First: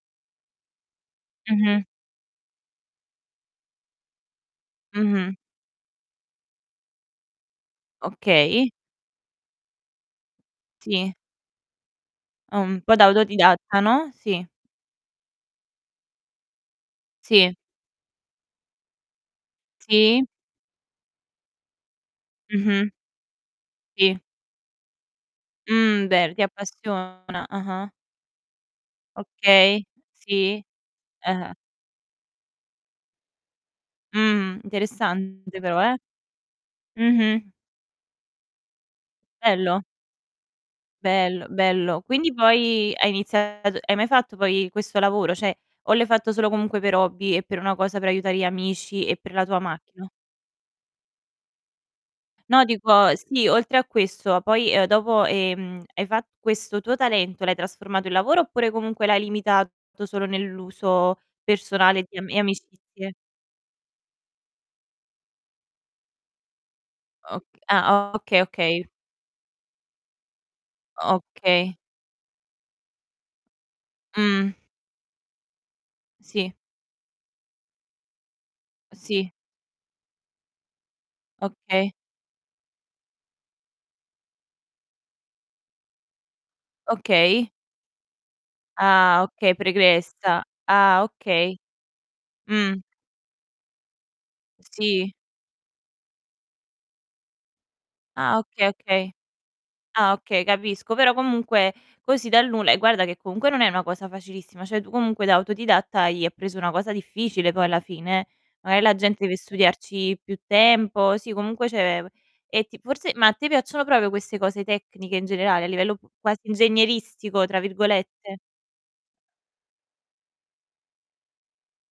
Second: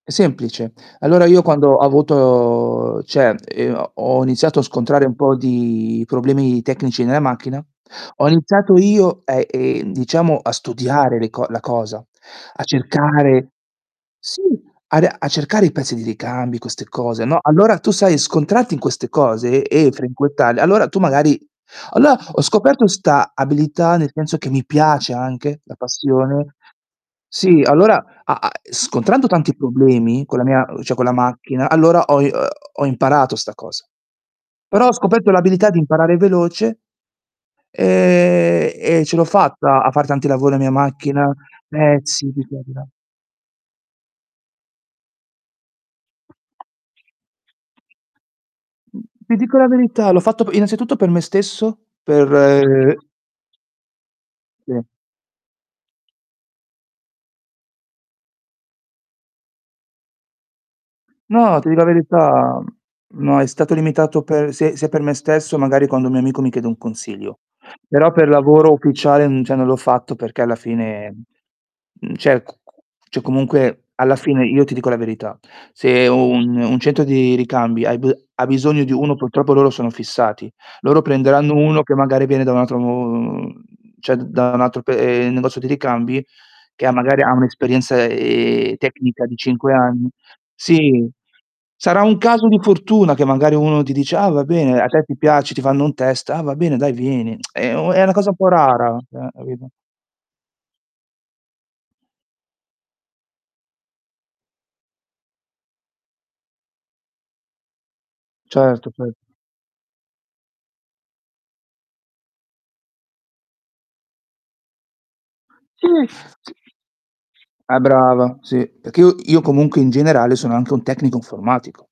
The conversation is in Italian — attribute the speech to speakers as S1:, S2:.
S1: È semplice. Allora io quando ho
S2: Mh-mh.
S1: avuto uhm, cioè, ehm uhm, ho iniziato a scontrare un
S2: Mh-mh.
S1: po' di problemi tecnici nella macchina, ho
S2: Okay.
S1: iniziato io, ehm, ehm, diciamo a
S2: Sì.
S1: studiare le co la cosa, a
S2: Un po' da
S1: cercare
S2: autodidatta, no,
S1: sì,
S2: sì.
S1: a ri a cercare i pezzi di ricambi, queste cose, no,
S2: Sì.
S1: allora tu sai, scontrarti in queste cose e
S2: Sì.
S1: frequentarle, allora tu magari allora ho scoperto
S2: Mh-mh.
S1: 'sta abilità, nel
S2: Sì.
S1: senso che mi piace anche la
S2: Mh, beh, ti
S1: passione
S2: appassiona
S1: sì,
S2: Ah-ah.
S1: allora, a a e scontrando tanti
S2: Okay.
S1: problemi con la
S2: Sì.
S1: mia, cioè con la
S2: Eh-eh.
S1: macchina, allora ho i uhm, ho imparato 'sta cosa.
S2: Mh,
S1: Però ho scoperto
S2: interessante
S1: l'abilità di
S2: però, eh.
S1: imparare veloce
S2: Mh-mh.
S1: ehm, e ce l'ho
S2: Bello.
S1: fatta a far tanti lavori la mia macchina,
S2: Bello, bello.
S1: pezzi
S2: Quindi
S1: di qua e di là.
S2: poi hai iniziato hai mai fatto poi questo lavoro? Cioè, o l'hai fatto solo comunque per hobby e per una cosa per aiutare gli amici e per
S1: Ti
S2: la
S1: dico
S2: tua
S1: la
S2: macchina?
S1: verità, l'ho fatto p innanzitutto per me stesso,
S2: No,
S1: per
S2: dico, sì, oltre a questo,
S1: Sì.
S2: poi, uhm, dopo, ehm, hai fa questo tuo talento l'hai trasformato in lavoro oppure comunque l'hai limitato solo nell'uso
S1: No, ti di la
S2: personale di am e
S1: verità,
S2: amicizie?
S1: mhmm, no è stato limitato per s sia per me stesso, magari quando un mio amico mi chiede un consiglio.
S2: Oc ah,
S1: Però per
S2: okay,
S1: lavoro
S2: okay.
S1: ufficiale, mhmm, cioè non l'ho fatto perché alla fine, mhmm,
S2: Okay.
S1: mhmm, cioè c c cioè comunque alla fine
S2: Mh.
S1: io ti dico la verità: se
S2: Sì.
S1: un un centro di ricambi hai b ha bisogno di uno,
S2: Sì.
S1: purtroppo loro sono fissati. Loro prenderanno uno
S2: Okay.
S1: che magari viene da un altro mhmm, cioè d da un altro pe ehm, negozio di ricambi che ha magari ha
S2: Okay.
S1: un'esperienza, ehm,
S2: Ah,
S1: tecnica di
S2: okay,
S1: 5 anni
S2: pregressa. Ah,
S1: sì,
S2: okay.
S1: sarà un caso di
S2: Mh.
S1: fortuna che magari uno ti dice: "Ah va bene", a te
S2: Sì.
S1: ti piace, ti fanno un test: "Ah va bene, dai vieni". È u è una cosa un
S2: Ah,
S1: po'
S2: okay,
S1: rara,
S2: okay.
S1: eh, capito?
S2: Ah, okay, capisco. Però comunque, così dal nulla e guarda che comunque non è una cosa facilissima. Cioè tu comunque da autodidatta hai preso una cosa difficile poi alla fine, eh. Magari
S1: Certo,
S2: la
S1: cer
S2: gente deve studiarci più tempo. Sì, comunque cioè e ti forse, ma a te piacciono proprio queste cose tecniche in generale, a
S1: Sì,
S2: livello quasi
S1: sì.
S2: "ingegneristico" tra
S1: Ah
S2: virgolette?
S1: brava, sì. Perché io io comunque in generale sono anche un tecnico informatico.